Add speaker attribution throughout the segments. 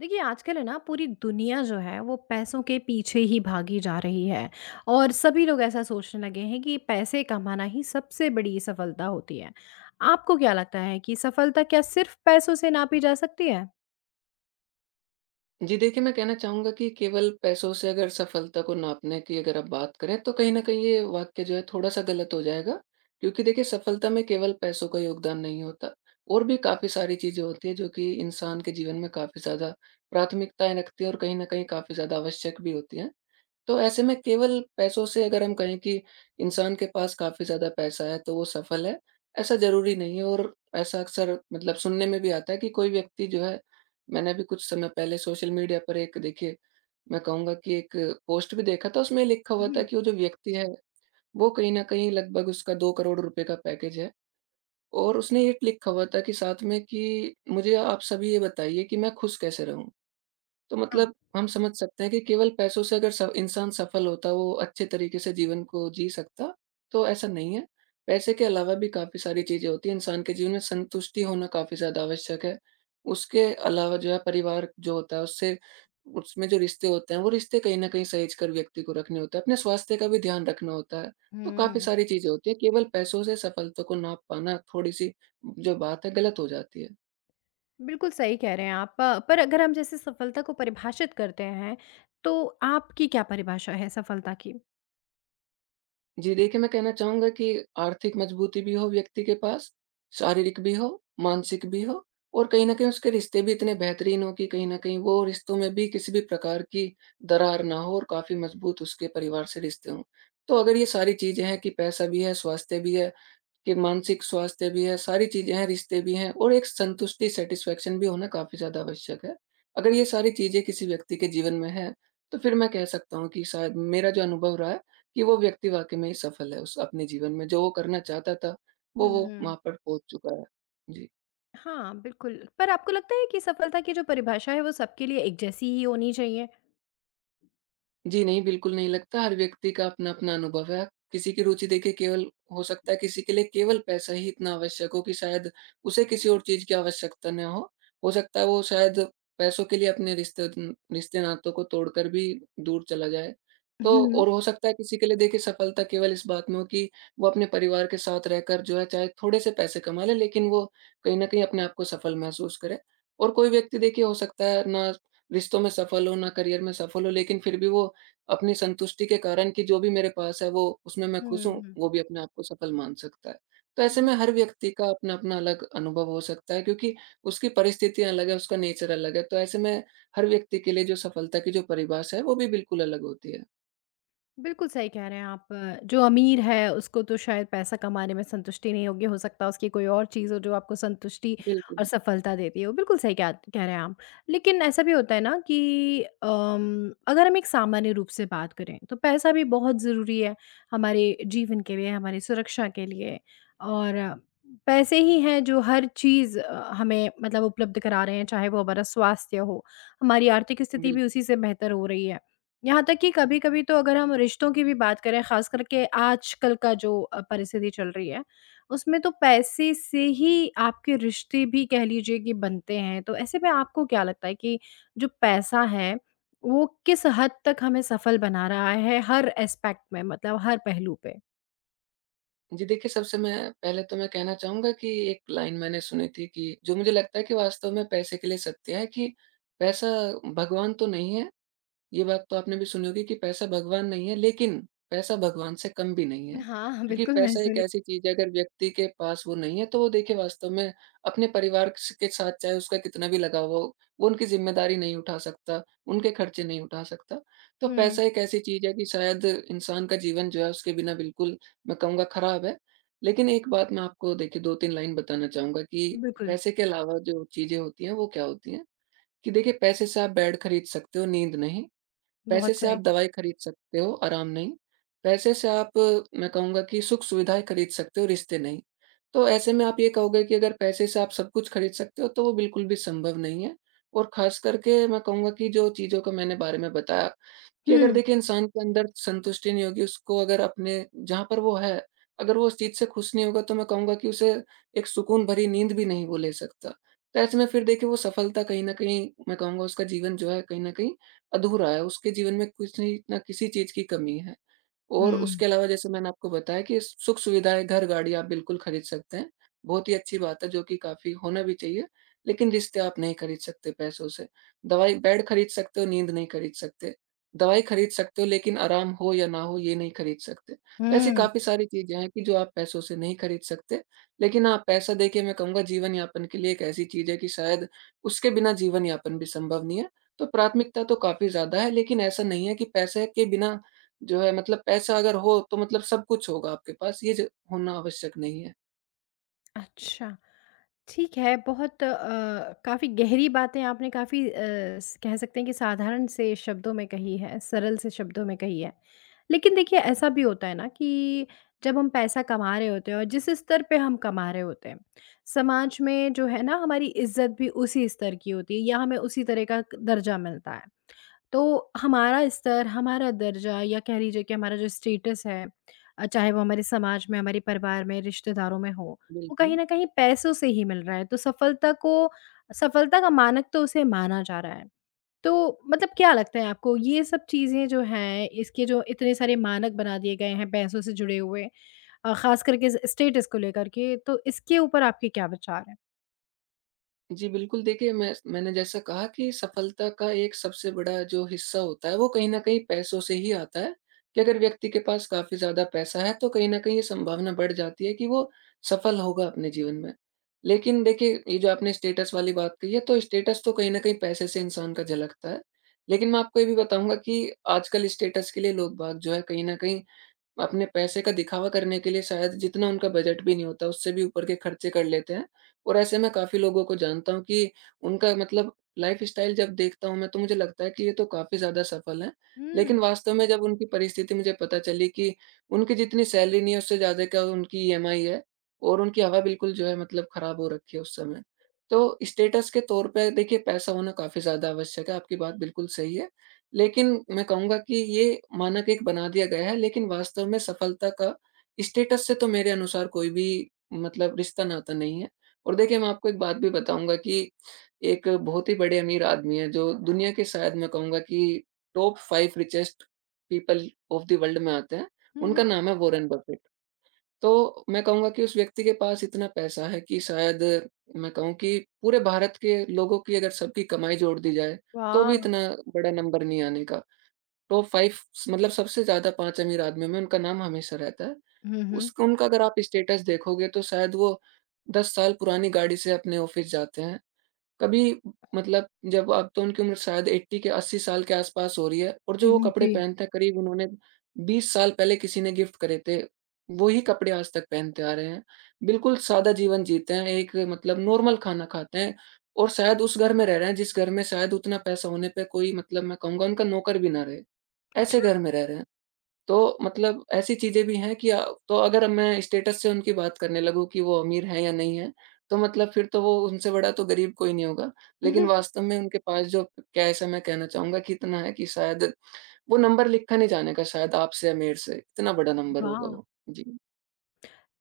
Speaker 1: देखिए, आजकल है ना पूरी दुनिया जो है वो पैसों के पीछे ही भागी जा रही है और सभी लोग ऐसा सोचने लगे हैं कि पैसे कमाना ही सबसे बड़ी सफलता होती है। आपको क्या लगता है कि सफलता क्या सिर्फ़ पैसों से नापी जा सकती है?
Speaker 2: जी देखिए, मैं कहना चाहूँगा कि केवल पैसों से अगर सफलता को नापने की अगर आप बात करें तो कहीं न कहीं ये वाक्य जो है थोड़ा-सा गलत हो जाएगा। क्योंकि देखिए सफलता में केवल पैसों का योगदान नहीं होता और भी काफ़ी सारी चीज़ें होती हैं जो कि इंसान के जीवन में काफ़ी ज़्यादा प्राथमिकताएँ रखती हैं और कहीं न कहीं काफ़ी ज़्यादा आवश्यक भी होती हैं। तो ऐसे में केवल पैसों से अगर हम कहें कि इंसान के पास काफ़ी ज़्यादा पैसा है तो वो सफल है, ऐसा ज़रूरी नहीं है। और ऐसा अक्सर मतलब सुनने में भी आता है कि कोई व्यक्ति जो है, मैंने भी कुछ समय पहले सोशल मीडिया पर एक देखिए, मैं कहूँगा कि एक पोस्ट भी देखा था। उसमें लिखा हुआ था
Speaker 1: हुँ,
Speaker 2: कि वो जो व्यक्ति है, वो कहीं न कहीं लगभग उसका 2 करोड़ रुपए का पैकेज है और उसने ये लिखा हुआ था कि साथ में कि मुझे आप सभी ये बताइए कि मैं खुश कैसे रहूँ? तो
Speaker 1: हाँ।
Speaker 2: मतलब हम समझ सकते हैं कि केवल पैसों से अगर स इंसान सफल होता, वो अच्छे तरीके से जीवन को जी सकता, तो ऐसा नहीं है। पैसे के अलावा भी काफ़ी सारी चीज़ें होती हैं, इंसान के जीवन में संतुष्टि होना काफ़ी ज़्यादा आवश्यक है। उसके अलावा जो है परिवार जो होता है उससे, उसमें जो रिश्ते होते हैं, वो रिश्ते कहीं न कहीं सहेज कर व्यक्ति को रखने होते हैं, अपने स्वास्थ्य का भी ध्यान रखना होता है। तो काफ़ी
Speaker 1: हुँ।
Speaker 2: सारी चीज़ें होती हैं, केवल पैसों से सफलता को नाप पाना थोड़ी-सी जो बात है गलत हो जाती है।
Speaker 1: बिल्कुल सही कह रहे हैं आप। पर अगर हम जैसे सफलता को परिभाषित करते हैं, तो आपकी क्या परिभाषा है सफलता की?
Speaker 2: जी, देखिए मैं कहना चाहूँगा कि आर्थिक मजबूती भी हो व्यक्ति के पास, शारीरिक भी हो, मानसिक भी हो और कहीं न कहीं उसके रिश्ते भी इतने बेहतरीन हों कि कहीं न कहीं वो रिश्तों में भी किसी भी प्रकार की दरार ना हो और काफ़ी मजबूत उसके परिवार से रिश्ते हों। तो अगर ये सारी चीज़ें हैं कि पैसा भी है, स्वास्थ्य भी है, कि मानसिक स्वास्थ्य भी है, सारी चीज़ें हैं, रिश्ते भी हैं और एक संतुष्टि सैटिस्फैक्शन भी होना काफ़ी ज़्यादा आवश्यक है। अगर ये सारी चीज़ें किसी व्यक्ति के जीवन में हैं, तो फिर मैं कह सकता हूँ कि शायद मेरा जो अनुभव रहा है कि वो व्यक्ति वाक़ई में ही सफल है उस अपने जीवन में, जो वो करना चाहता था, वो
Speaker 1: हुँ।
Speaker 2: वहाँ पर पहुँच चुका है। जी।
Speaker 1: हाँ, बिल्कुल। पर आपको लगता है कि सफलता की जो परिभाषा है वो सबके लिए एक जैसी ही होनी चाहिए?
Speaker 2: जी, नहीं, बिल्कुल नहीं लगता। हर व्यक्ति का अपना-अपना अनुभव है। किसी की रुचि देखिए केवल, हो सकता है किसी के लिए केवल पैसा ही इतना आवश्यक हो कि शायद उसे किसी और चीज़ की आवश्यकता ना हो। हो सकता है वो शायद पैसों के लिए अपने रिश्ते-नातों को तोड़कर भी दूर चला जाए। तो
Speaker 1: हुँ।
Speaker 2: और हो सकता है किसी के लिए देखिए सफलता केवल इस बात में हो कि वो अपने परिवार के साथ रहकर जो है चाहे थोड़े से पैसे कमा ले, लेकिन वो कहीं न कहीं अपने आप को सफल महसूस करे। और कोई व्यक्ति देखिए हो सकता है ना रिश्तों में सफल हो, ना करियर में सफल हो, लेकिन फिर भी वो अपनी संतुष्टि के कारण कि जो भी मेरे पास है वो उसमें मैं
Speaker 1: हुँ,
Speaker 2: खुश हूँ,
Speaker 1: हुँ।
Speaker 2: वो भी अपने आप को सफल मान सकता है। तो ऐसे में हर व्यक्ति का अपना-अपना अलग अनुभव हो सकता है क्योंकि उसकी परिस्थितियाँ अलग है, उसका नेचर अलग है। तो ऐसे में हर व्यक्ति के लिए जो सफलता की जो परिभाषा है वो भी बिल्कुल अलग होती है।
Speaker 1: बिल्कुल सही कह रहे हैं आप। जो अमीर है उसको तो शायद पैसा कमाने में संतुष्टि नहीं होगी, हो सकता है उसकी कोई और चीज़ हो जो आपको संतुष्टि और
Speaker 2: बिल्कुल,
Speaker 1: सफलता देती हो। बिल्कुल सही कह कह रहे हैं आप। लेकिन ऐसा भी होता है ना कि अगर हम एक सामान्य रूप से बात करें तो पैसा भी बहुत ज़रूरी है हमारे जीवन के लिए, हमारी सुरक्षा के लिए और पैसे ही हैं जो हर चीज़ हमें मतलब उपलब्ध करा रहे हैं, चाहे वो हमारा स्वास्थ्य हो, हमारी आर्थिक स्थिति भी
Speaker 2: बिल्कुल।
Speaker 1: उसी से बेहतर हो रही है। यहाँ तक कि कभी-कभी तो अगर हम रिश्तों की भी बात करें, ख़ास करके आजकल का जो परिस्थिति चल रही है, उसमें तो पैसे से ही आपके रिश्ते भी कह लीजिए कि बनते हैं। तो ऐसे में आपको क्या लगता है कि जो पैसा है, वो किस हद तक हमें सफल बना रहा है हर एस्पेक्ट में मतलब हर पहलू पे?
Speaker 2: जी देखिए, सबसे मैं पहले तो मैं कहना चाहूँगा कि एक लाइन मैंने सुनी थी कि जो मुझे लगता है कि वास्तव में पैसे के लिए सत्य है कि पैसा भगवान तो नहीं है। ये बात तो आपने भी सुनी होगी कि पैसा भगवान नहीं है, लेकिन पैसा भगवान से कम भी नहीं है।
Speaker 1: हाँ, हाँ,
Speaker 2: क्योंकि
Speaker 1: बिल्कुल मैं
Speaker 2: पैसा एक
Speaker 1: सुनी
Speaker 2: ऐसी चीज़ है, अगर व्यक्ति के पास वो नहीं है तो वो देखिए वास्तव में अपने परिवार स के साथ चाहे उसका कितना भी लगाव हो, वो उनकी ज़िम्मेदारी नहीं उठा सकता, उनके खर्चे नहीं उठा सकता। तो
Speaker 1: हुँ,
Speaker 2: पैसा एक ऐसी चीज़ है कि शायद इंसान का जीवन जो है उसके बिना बिल्कुल, मैं कहूँगा खराब है। लेकिन एक बात मैं आपको देखिए 2-3 लाइन बताना चाहूँगा कि
Speaker 1: बिल्कुल,
Speaker 2: पैसे के अलावा जो चीज़ें होती हैं वो क्या होती हैं? कि देखिए पैसे से आप बेड खरीद सकते हो, नींद नहीं। पैसे
Speaker 1: बहुत
Speaker 2: से आप
Speaker 1: सही।
Speaker 2: दवाई खरीद सकते हो, आराम नहीं। पैसे से आप, मैं कहूँगा कि सुख-सुविधाएँ खरीद सकते हो, रिश्ते नहीं। तो ऐसे में आप ये कहोगे कि अगर पैसे से आप सब कुछ खरीद सकते हो, तो वो बिल्कुल भी संभव नहीं है। और ख़ास करके मैं कहूँगा कि जो चीज़ों का मैंने बारे में बताया कि अगर
Speaker 1: हुँ,
Speaker 2: देखिए इंसान के अंदर संतुष्टि नहीं होगी, उसको अगर अपने जहाँ पर वो है, अगर वो उस चीज़ से खुश नहीं होगा तो मैं कहूँगा कि उसे एक सुकून भरी नींद भी नहीं वो ले सकता। तो ऐसे में फिर देखिए वो सफलता कहीं न कहीं, मैं कहूँगा उसका जीवन जो है कहीं न कहीं अधूरा है, उसके जीवन में कुछ नहीं, ना किसी चीज़ की कमी है। और
Speaker 1: हुँ,
Speaker 2: उसके अलावा जैसे मैंने आपको बताया कि सुख-सुविधाएँ, घर-गाड़ी आप बिल्कुल खरीद सकते हैं, बहुत ही अच्छी बात है जो कि काफ़ी होना भी चाहिए, लेकिन रिश्ते आप नहीं खरीद सकते पैसों से। दवाई बेड खरीद सकते हो, नींद नहीं खरीद सकते। दवाई खरीद सकते हो लेकिन आराम हो या ना हो ये नहीं खरीद सकते। तो ऐसी
Speaker 1: हुँ,
Speaker 2: काफ़ी सारी चीज़ें हैं कि जो आप पैसों से नहीं खरीद सकते। लेकिन हाँ, पैसा देखिए, मैं कहूँगा जीवन यापन के लिए एक ऐसी चीज़ है कि शायद उसके बिना जीवन यापन भी संभव नहीं है। तो प्राथमिकता तो काफ़ी ज़्यादा है, लेकिन ऐसा नहीं है कि पैसे के बिना जो है, मतलब पैसा अगर हो तो मतलब सब कुछ होगा आपके पास, ये ज होना आवश्यक नहीं है।
Speaker 1: अच्छा। ठीक है, बहुत काफ़ी गहरी बातें आपने काफ़ी अ, स कह सकते हैं कि साधारण से शब्दों में कही है, सरल से शब्दों में कही है। लेकिन देखिए ऐसा भी होता है ना कि जब हम पैसा कमा रहे होते हैं और जिस स्तर पे हम कमा रहे होते हैं, समाज में जो है ना हमारी इज़्ज़त भी उसी स्तर की होती है या हमें उसी तरह का क दर्जा मिलता है। तो हमारा स्तर, हमारा दर्जा या कह लीजिए कि हमारा जो स्टेटस है चाहे वो हमारे समाज में, हमारे परिवार में, रिश्तेदारों में हो, वो कहीं
Speaker 2: बिल्कुल।
Speaker 1: न कहीं पैसों से ही मिल रहा है। तो सफलता का मानक तो उसे माना जा रहा है। तो मतलब क्या लगता है आपको ये सब चीज़ें जो हैं, इसके जो इतने सारे मानक बना दिए गए हैं पैसों से जुड़े हुए ख़ास करके स स्टेटस को लेकर के, तो इसके ऊपर आपके क्या विचार हैं?
Speaker 2: जी, बिल्कुल देखिए, मैंने जैसा कहा कि सफलता का एक सबसे बड़ा जो हिस्सा होता है वो कहीं न कहीं पैसों से ही आता है, कि अगर व्यक्ति के पास काफ़ी ज़्यादा पैसा है तो कहीं न कहीं ये संभावना बढ़ जाती है कि वो सफल होगा अपने जीवन में। लेकिन देखिए ये जो आपने स्टेटस वाली बात कही है, तो स्टेटस तो कहीं न कहीं पैसे से इंसान का झलकता है। लेकिन मैं आपको ये भी बताऊँगा कि आजकल स्टेटस के लिए लोग बाग जो है कहीं न कहीं अपने पैसे का दिखावा करने के लिए शायद जितना उनका बजट भी नहीं होता, उससे भी ऊपर के खर्चे कर लेते हैं। और ऐसे मैं काफ़ी लोगों को जानता हूँ कि उनका मतलब लाइफ़स्टाइल जब देखता हूँ मैं, तो मुझे लगता है कि ये तो काफ़ी ज़्यादा सफल हैं।
Speaker 1: हुँ।
Speaker 2: लेकिन वास्तव में जब उनकी परिस्थिति मुझे पता चली कि उनकी जितनी सैलरी नहीं है उससे ज़्यादा क्या उनकी ईएमआई है और उनकी हवा बिल्कुल जो है मतलब ख़राब हो रखी है उस समय। तो स्टेटस के तौर पे देखिए पैसा होना काफ़ी ज़्यादा आवश्यक है, आपकी बात बिल्कुल सही है। लेकिन मैं कहूँगा कि ये मानक एक बना दिया गया है, लेकिन वास्तव में सफलता का स्टेटस से तो मेरे अनुसार कोई भी मतलब रिश्ता-नाता नहीं है। और देखिए, मैं आपको एक बात भी बताऊँगा कि एक बहुत ही बड़े अमीर आदमी हैं, जो दुनिया के शायद मैं कहूँगा कि top 5 richest people of the world में आते हैं।
Speaker 1: हुँ,
Speaker 2: उनका
Speaker 1: हुँ।
Speaker 2: नाम है वॉरेन बफेट। तो मैं कहूँगा कि उस व्यक्ति के पास इतना पैसा है कि शायद मैं कहूँ कि पूरे भारत के लोगों की अगर सबकी कमाई जोड़ दी जाए, तो
Speaker 1: वाह!
Speaker 2: भी इतना बड़ा नंबर नहीं आने का। टॉप 5 मतलब सबसे ज़्यादा 5 अमीर आदमियों में उनका नाम हमेशा रहता है।
Speaker 1: हुँ, हुँ।
Speaker 2: उसका उनका अगर आप स्टेटस देखोगे तो शायद वो 10 साल पुरानी गाड़ी से अपने ऑफ़िस जाते हैं। कभी मतलब, जब अब तो उनकी उम्र शायद 80 के 80 साल के आस-पास हो रही है और
Speaker 1: हुँ,
Speaker 2: जो वो
Speaker 1: हुँ।
Speaker 2: कपड़े
Speaker 1: जी।
Speaker 2: पहनते हैं करीब उन्होंने 20 साल पहले किसी ने गिफ्ट करे थे, वही कपड़े आज तक पहनते आ रहे हैं। बिल्कुल सादा जीवन जीते हैं, एक मतलब नॉर्मल खाना खाते हैं और शायद उस घर में रह रहे हैं जिस घर में शायद उतना पैसा होने पे कोई मतलब मैं कहूँगा उनका नौकर भी ना रहे। ऐसे
Speaker 1: अच्छा!
Speaker 2: घर में रह रहे हैं। तो मतलब ऐसी चीज़ें भी हैं कि तो अगर मैं स्टेटस से उनकी बात करने लगूँ कि वो अमीर हैं या नहीं हैं, तो मतलब फिर तो वो उनसे बड़ा तो गरीब कोई नहीं होगा। लेकिन वास्तव में उनके पास जो कैश है, मैं कहना चाहूँगा कि इतना है कि शायद वो नंबर लिखा नहीं जाने का शायद आपसे या मेरे से, इतना बड़ा नंबर होगा
Speaker 1: वाह!
Speaker 2: वो। जी,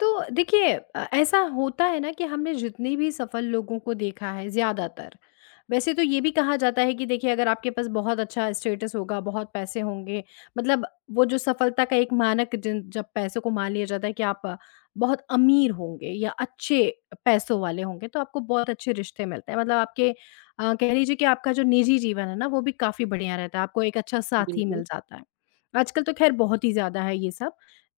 Speaker 1: तो देखिए ऐसा होता है ना कि हमने जितने भी सफल लोगों को देखा है ज़्यादातर, वैसे तो ये भी कहा जाता है कि देखिए अगर आपके पास बहुत अच्छा स्टेटस होगा, बहुत पैसे होंगे, मतलब वो जो सफलता का एक मानक जिन जब पैसों को मान लिया जाता है कि आप बहुत अमीर होंगे या अच्छे पैसों वाले होंगे, तो आपको बहुत अच्छे रिश्ते मिलते हैं, मतलब आपके कह लीजिए कि आपका जो निजी जीवन है ना वो भी काफ़ी बढ़िया रहता है, आपको एक अच्छा साथी
Speaker 2: बिल्कुल।
Speaker 1: मिल जाता है। आजकल तो खैर बहुत ही ज़्यादा है ये सब।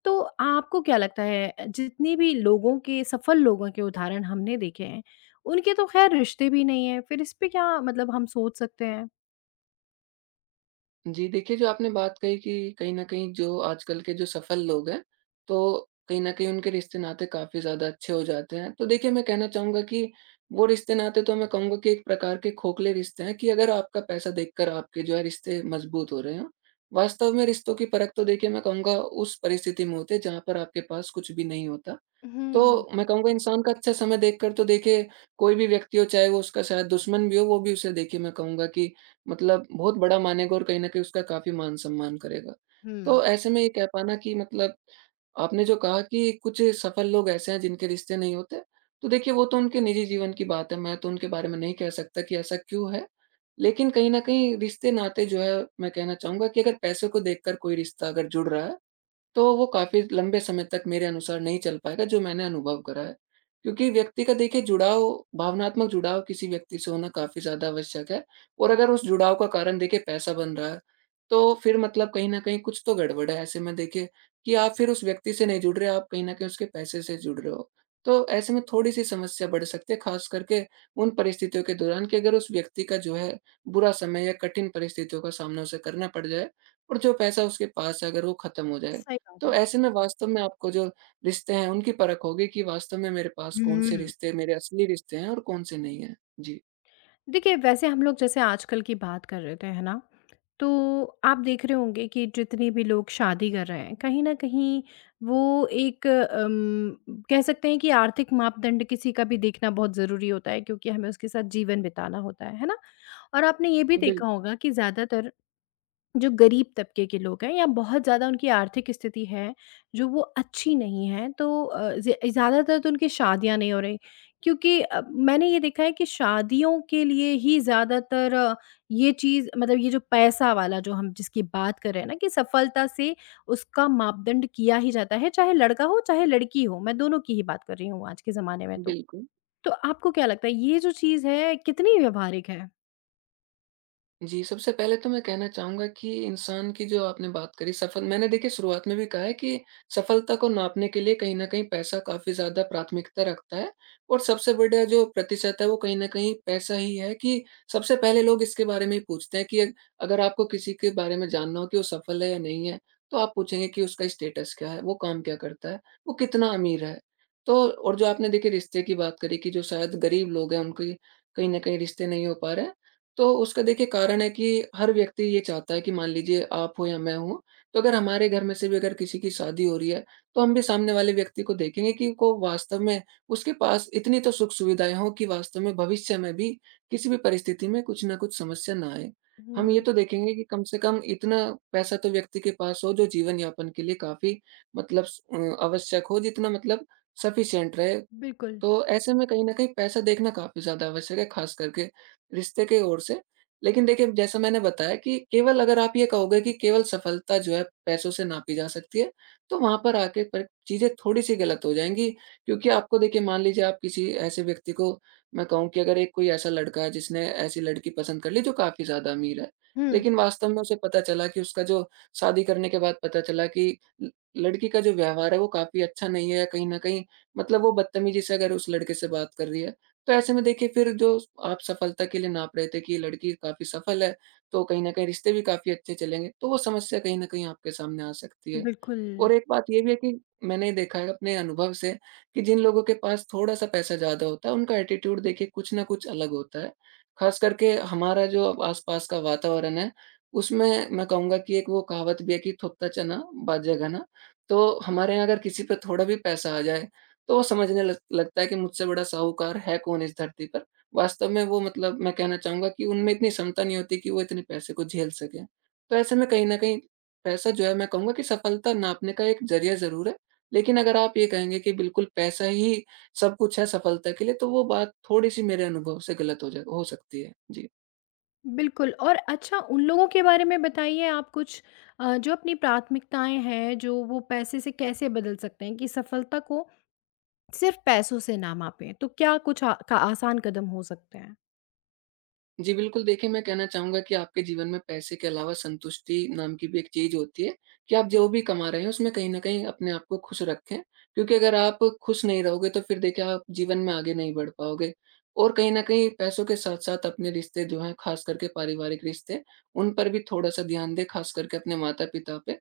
Speaker 1: तो आपको क्या लगता है जितने भी लोगों के, सफल लोगों के उदाहरण हमने देखे हैं, उनके तो खैर रिश्ते भी नहीं है, फिर इस पे क्या मतलब हम सोच सकते हैं?
Speaker 2: जी, देखिए जो आपने बात कही कि कहीं न कहीं जो आजकल के जो सफल लोग हैं, तो कहीं न कहीं उनके रिश्ते-नाते काफ़ी ज़्यादा अच्छे हो जाते हैं। तो देखिए मैं कहना चाहूँगा कि वो रिश्ते-नाते तो मैं कहूँगा कि एक प्रकार के खोखले रिश्ते हैं कि अगर आपका पैसा देखकर आपके जो है रिश्ते मजबूत हो रहे हों। वास्तव में रिश्तों की परख तो देखिए मैं कहूँगा उस परिस्थिति में होती है जहाँ पर आपके पास कुछ भी नहीं होता। तो
Speaker 1: हुँ,
Speaker 2: मैं कहूँगा इंसान का अच्छा समय देखकर तो देखिए कोई भी व्यक्ति हो, चाहे वो उसका शायद दुश्मन भी हो, वो भी उसे देखिए मैं कहूँगा कि मतलब बहुत बड़ा मानेगा और कहीं न कहीं उसका काफ़ी मान-सम्मान करेगा।
Speaker 1: हुँ।
Speaker 2: तो ऐसे में ये कह पाना कि मतलब आपने जो कहा कि कुछ सफल लोग ऐसे हैं जिनके रिश्ते नहीं होते, तो देखिए वो तो उनके निजी जीवन की बात है, मैं तो उनके बारे में नहीं कह सकता कि ऐसा क्यों है। लेकिन कहीं न कहीं रिश्ते-नाते जो है, मैं कहना चाहूँगा कि अगर पैसे को देखकर कोई रिश्ता अगर जुड़ रहा है, तो वो काफ़ी लंबे समय तक मेरे अनुसार नहीं चल पाएगा, जो मैंने अनुभव करा है। क्योंकि व्यक्ति का देखिए जुड़ाव, भावनात्मक जुड़ाव किसी व्यक्ति से होना काफ़ी ज़्यादा आवश्यक है और अगर उस जुड़ाव का कारण देखिए पैसा बन रहा है, तो फिर मतलब कहीं न कहीं कुछ तो गड़बड़ है। ऐसे में देखिए कि आप फिर उस व्यक्ति से नहीं जुड़ रहे, आप कहीं न कहीं उसके पैसे से जुड़ रहे हो। तो ऐसे में थोड़ी-सी समस्या बढ़ सकती है, ख़ास करके उन परिस्थितियों के दौरान कि अगर उस व्यक्ति का जो है बुरा समय या कठिन परिस्थितियों का सामना उसे करना पड़ जाए और जो पैसा उसके पास है अगर वो ख़त्म हो जाए।
Speaker 1: सही बात
Speaker 2: तो
Speaker 1: है।
Speaker 2: ऐसे में वास्तव में आपको जो रिश्ते हैं, उनकी परख होगी कि वास्तव में मेरे पास कौन से
Speaker 1: हुँ।
Speaker 2: रिश्ते मेरे असली रिश्ते हैं और कौन से नहीं हैं। जी,
Speaker 1: देखिए, वैसे हम लोग जैसे आजकल की बात कर रहे थे, है ना? तो आप देख रहे होंगे कि जितने भी लोग शादी कर रहे हैं, कहीं न कहीं वो एक कह सकते हैं कि आर्थिक मापदंड किसी का भी देखना बहुत ज़रूरी होता है क्योंकि हमें उसके साथ जीवन बिताना होता है ना? और आपने ये भी देखा
Speaker 2: बिल्कुल,
Speaker 1: होगा कि ज़्यादातर जो गरीब तबके के लोग हैं या बहुत ज़्यादा उनकी आर्थिक स्थिति है, जो वो अच्छी नहीं है, तो ज़्यादातर तो उनकी शादियाँ नहीं हो रही, क्योंकि मैंने ये देखा है कि शादियों के लिए ही ज़्यादातर ये चीज़, मतलब ये जो पैसा वाला जो हम जिसकी बात कर रहे हैं ना कि सफलता से, उसका मापदंड किया ही जाता है, चाहे लड़का हो, चाहे लड़की हो, मैं दोनों की ही बात कर रही हूँ आज के ज़माने में तो।
Speaker 2: बिल्कुल।
Speaker 1: तो आपको क्या लगता है ये जो चीज़ है कितनी व्यावहारिक है?
Speaker 2: जी, सबसे पहले तो मैं कहना चाहूँगा कि इंसान की जो आपने बात करी सफल, मैंने देखिए शुरुआत में भी कहा है कि सफलता को नापने के लिए कहीं न कहीं पैसा काफ़ी ज़्यादा प्राथमिकता रखता है और सबसे बड़ा जो प्रतिशत है, वो कहीं न कहीं पैसा ही है कि सबसे पहले लोग इसके बारे में ही पूछते हैं कि अग अगर आपको किसी के बारे में जानना हो कि वो सफल है या नहीं है, तो आप पूछेंगे कि उसका स्टेटस क्या है? वो काम क्या करता है? वो कितना अमीर है? तो और जो आपने देखिए रिश्ते की बात करी कि जो शायद गरीब लोग हैं, उनकी कहीं न कहीं रिश्ते नहीं हो पा रहे हैं, तो उसका देखिए कारण है कि हर व्यक्ति ये चाहता है कि मान लीजिए आप हो या मैं हूँ, तो अगर हमारे घर में से भी अगर किसी की शादी हो रही है, तो हम भी सामने वाले व्यक्ति को देखेंगे कि को वास्तव में उसके पास इतनी तो सुख-सुविधाएँ हों कि वास्तव में भविष्य में भी किसी भी परिस्थिति में कुछ न कुछ समस्या ना आए। हम ये
Speaker 1: हुँ,
Speaker 2: तो देखेंगे कि कम से कम इतना पैसा तो व्यक्ति के पास हो जो जीवन यापन के लिए काफ़ी मतलब आवश्यक हो, जितना मतलब सफिशिएंट रहे।
Speaker 1: बिल्कुल।
Speaker 2: तो ऐसे में कहीं न कहीं पैसा देखना काफ़ी ज़्यादा आवश्यक है, ख़ास करके रिश्ते की ओर से। लेकिन देखिए, जैसा मैंने बताया कि केवल अगर आप ये कहोगे कि केवल सफलता जो है पैसों से नापी जा सकती है, तो वहाँ पर आके पर चीज़ें थोड़ी-सी गलत हो जाएँगी। क्योंकि आपको देखिए मान लीजिए आप किसी ऐसे व्यक्ति को मैं कहूँ कि अगर एक कोई ऐसा लड़का है जिसने ऐसी लड़की पसंद कर ली जो काफ़ी ज़्यादा अमीर है,
Speaker 1: हुँ,
Speaker 2: लेकिन वास्तव में उसे पता चला कि उसका जो शादी करने के बाद पता चला कि ल लड़की का जो व्यवहार है वो काफ़ी अच्छा नहीं है, कहीं न कहीं मतलब वो बदतमीज़ी से अगर उस लड़के से बात कर रही है, तो ऐसे में देखिए फिर जो आप सफलता के लिए नाप रहे थे कि ये लड़की काफ़ी सफल है, तो कहीं न कहीं रिश्ते भी काफ़ी अच्छे चलेंगे, तो वो समस्या कहीं न कहीं आपके सामने आ सकती है।
Speaker 1: बिल्कुल।
Speaker 2: और एक बात ये भी है कि मैंने देखा है अपने अनुभव से कि जिन लोगों के पास थोड़ा-सा पैसा ज़्यादा होता है, उनका एटीट्यूड देखिए कुछ न कुछ अलग होता है। ख़ास करके हमारा जो आस-पास का वातावरण है, उसमें मैं कहूँगा कि एक वो कहावत भी है कि थोत्ता चना बाजे घना। तो हमारे यहाँ अगर किसी पे थोड़ा भी पैसा आ जाए, तो वो समझने लग लगता है कि मुझसे बड़ा साहूकार है कौन इस धरती पर। वास्तव में वो मतलब मैं कहना चाहूँगा कि उनमें इतनी क्षमता नहीं होती कि वो इतने पैसे को झेल सकें। तो ऐसे में कहीं न कहीं पैसा जो है, मैं कहूँगा कि सफलता नापने का एक ज़रिया ज़रूर है। लेकिन अगर आप ये कहेंगे कि बिल्कुल पैसा ही सब कुछ है सफलता के लिए, तो वो बात थोड़ी-सी मेरे अनुभव से गलत हो सकती है। जी।
Speaker 1: बिल्कुल। और अच्छा, उन लोगों के बारे में बताइए आप कुछ जो अपनी प्राथमिकताएं हैं जो वो पैसे से कैसे बदल सकते हैं कि सफलता को सिर्फ पैसों से ना मापें, तो क्या कुछ का आसान कदम हो सकते हैं।
Speaker 2: जी, बिल्कुल देखिए, मैं कहना चाहूँगा कि आपके जीवन में पैसे के अलावा संतुष्टि नाम की भी एक चीज़ होती है कि आप जो भी कमा रहे हैं, उसमें कहीं न कहीं अपने आप को खुश रखें। क्योंकि अगर आप खुश नहीं रहोगे, तो फिर देखिए आप जीवन में आगे नहीं बढ़ पाओगे। और कहीं न कहीं पैसों के साथ-साथ अपने रिश्ते जो हैं, ख़ास करके पारिवारिक रिश्ते, उन पर भी थोड़ा-सा ध्यान दें, ख़ास करके अपने माता-पिता पे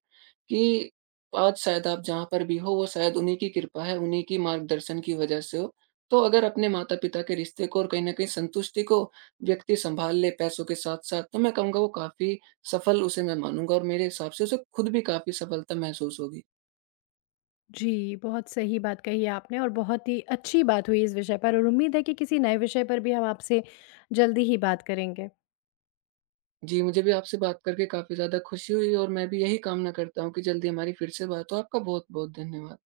Speaker 2: कि आज शायद आप जहाँ पर भी हो, वो शायद उन्हीं की कृपा है, उन्हीं की मार्गदर्शन की वज़ह से हो। तो अगर अपने माता-पिता के रिश्ते को और कहीं न कहीं संतुष्टि को व्यक्ति सँभाल ले पैसों के साथ-साथ, तो मैं कहूँगा वो काफ़ी सफल उसे मैं मानूँगा और मेरे हिसाब से उसे खुद भी काफ़ी सफलता महसूस होगी।
Speaker 1: जी बहुत सही बात कही है आपने और बहुत ही अच्छी बात हुई इस विषय पर और उम्मीद है कि किसी नए विषय पर भी हम आपसे जल्दी ही बात करेंगे।
Speaker 2: जी, मुझे भी आपसे बात करके काफ़ी ज़्यादा खुशी हुई और मैं भी यही कामना करता हूँ कि जल्दी हमारी फिर से बात हो। आपका बहुत-बहुत धन्यवाद।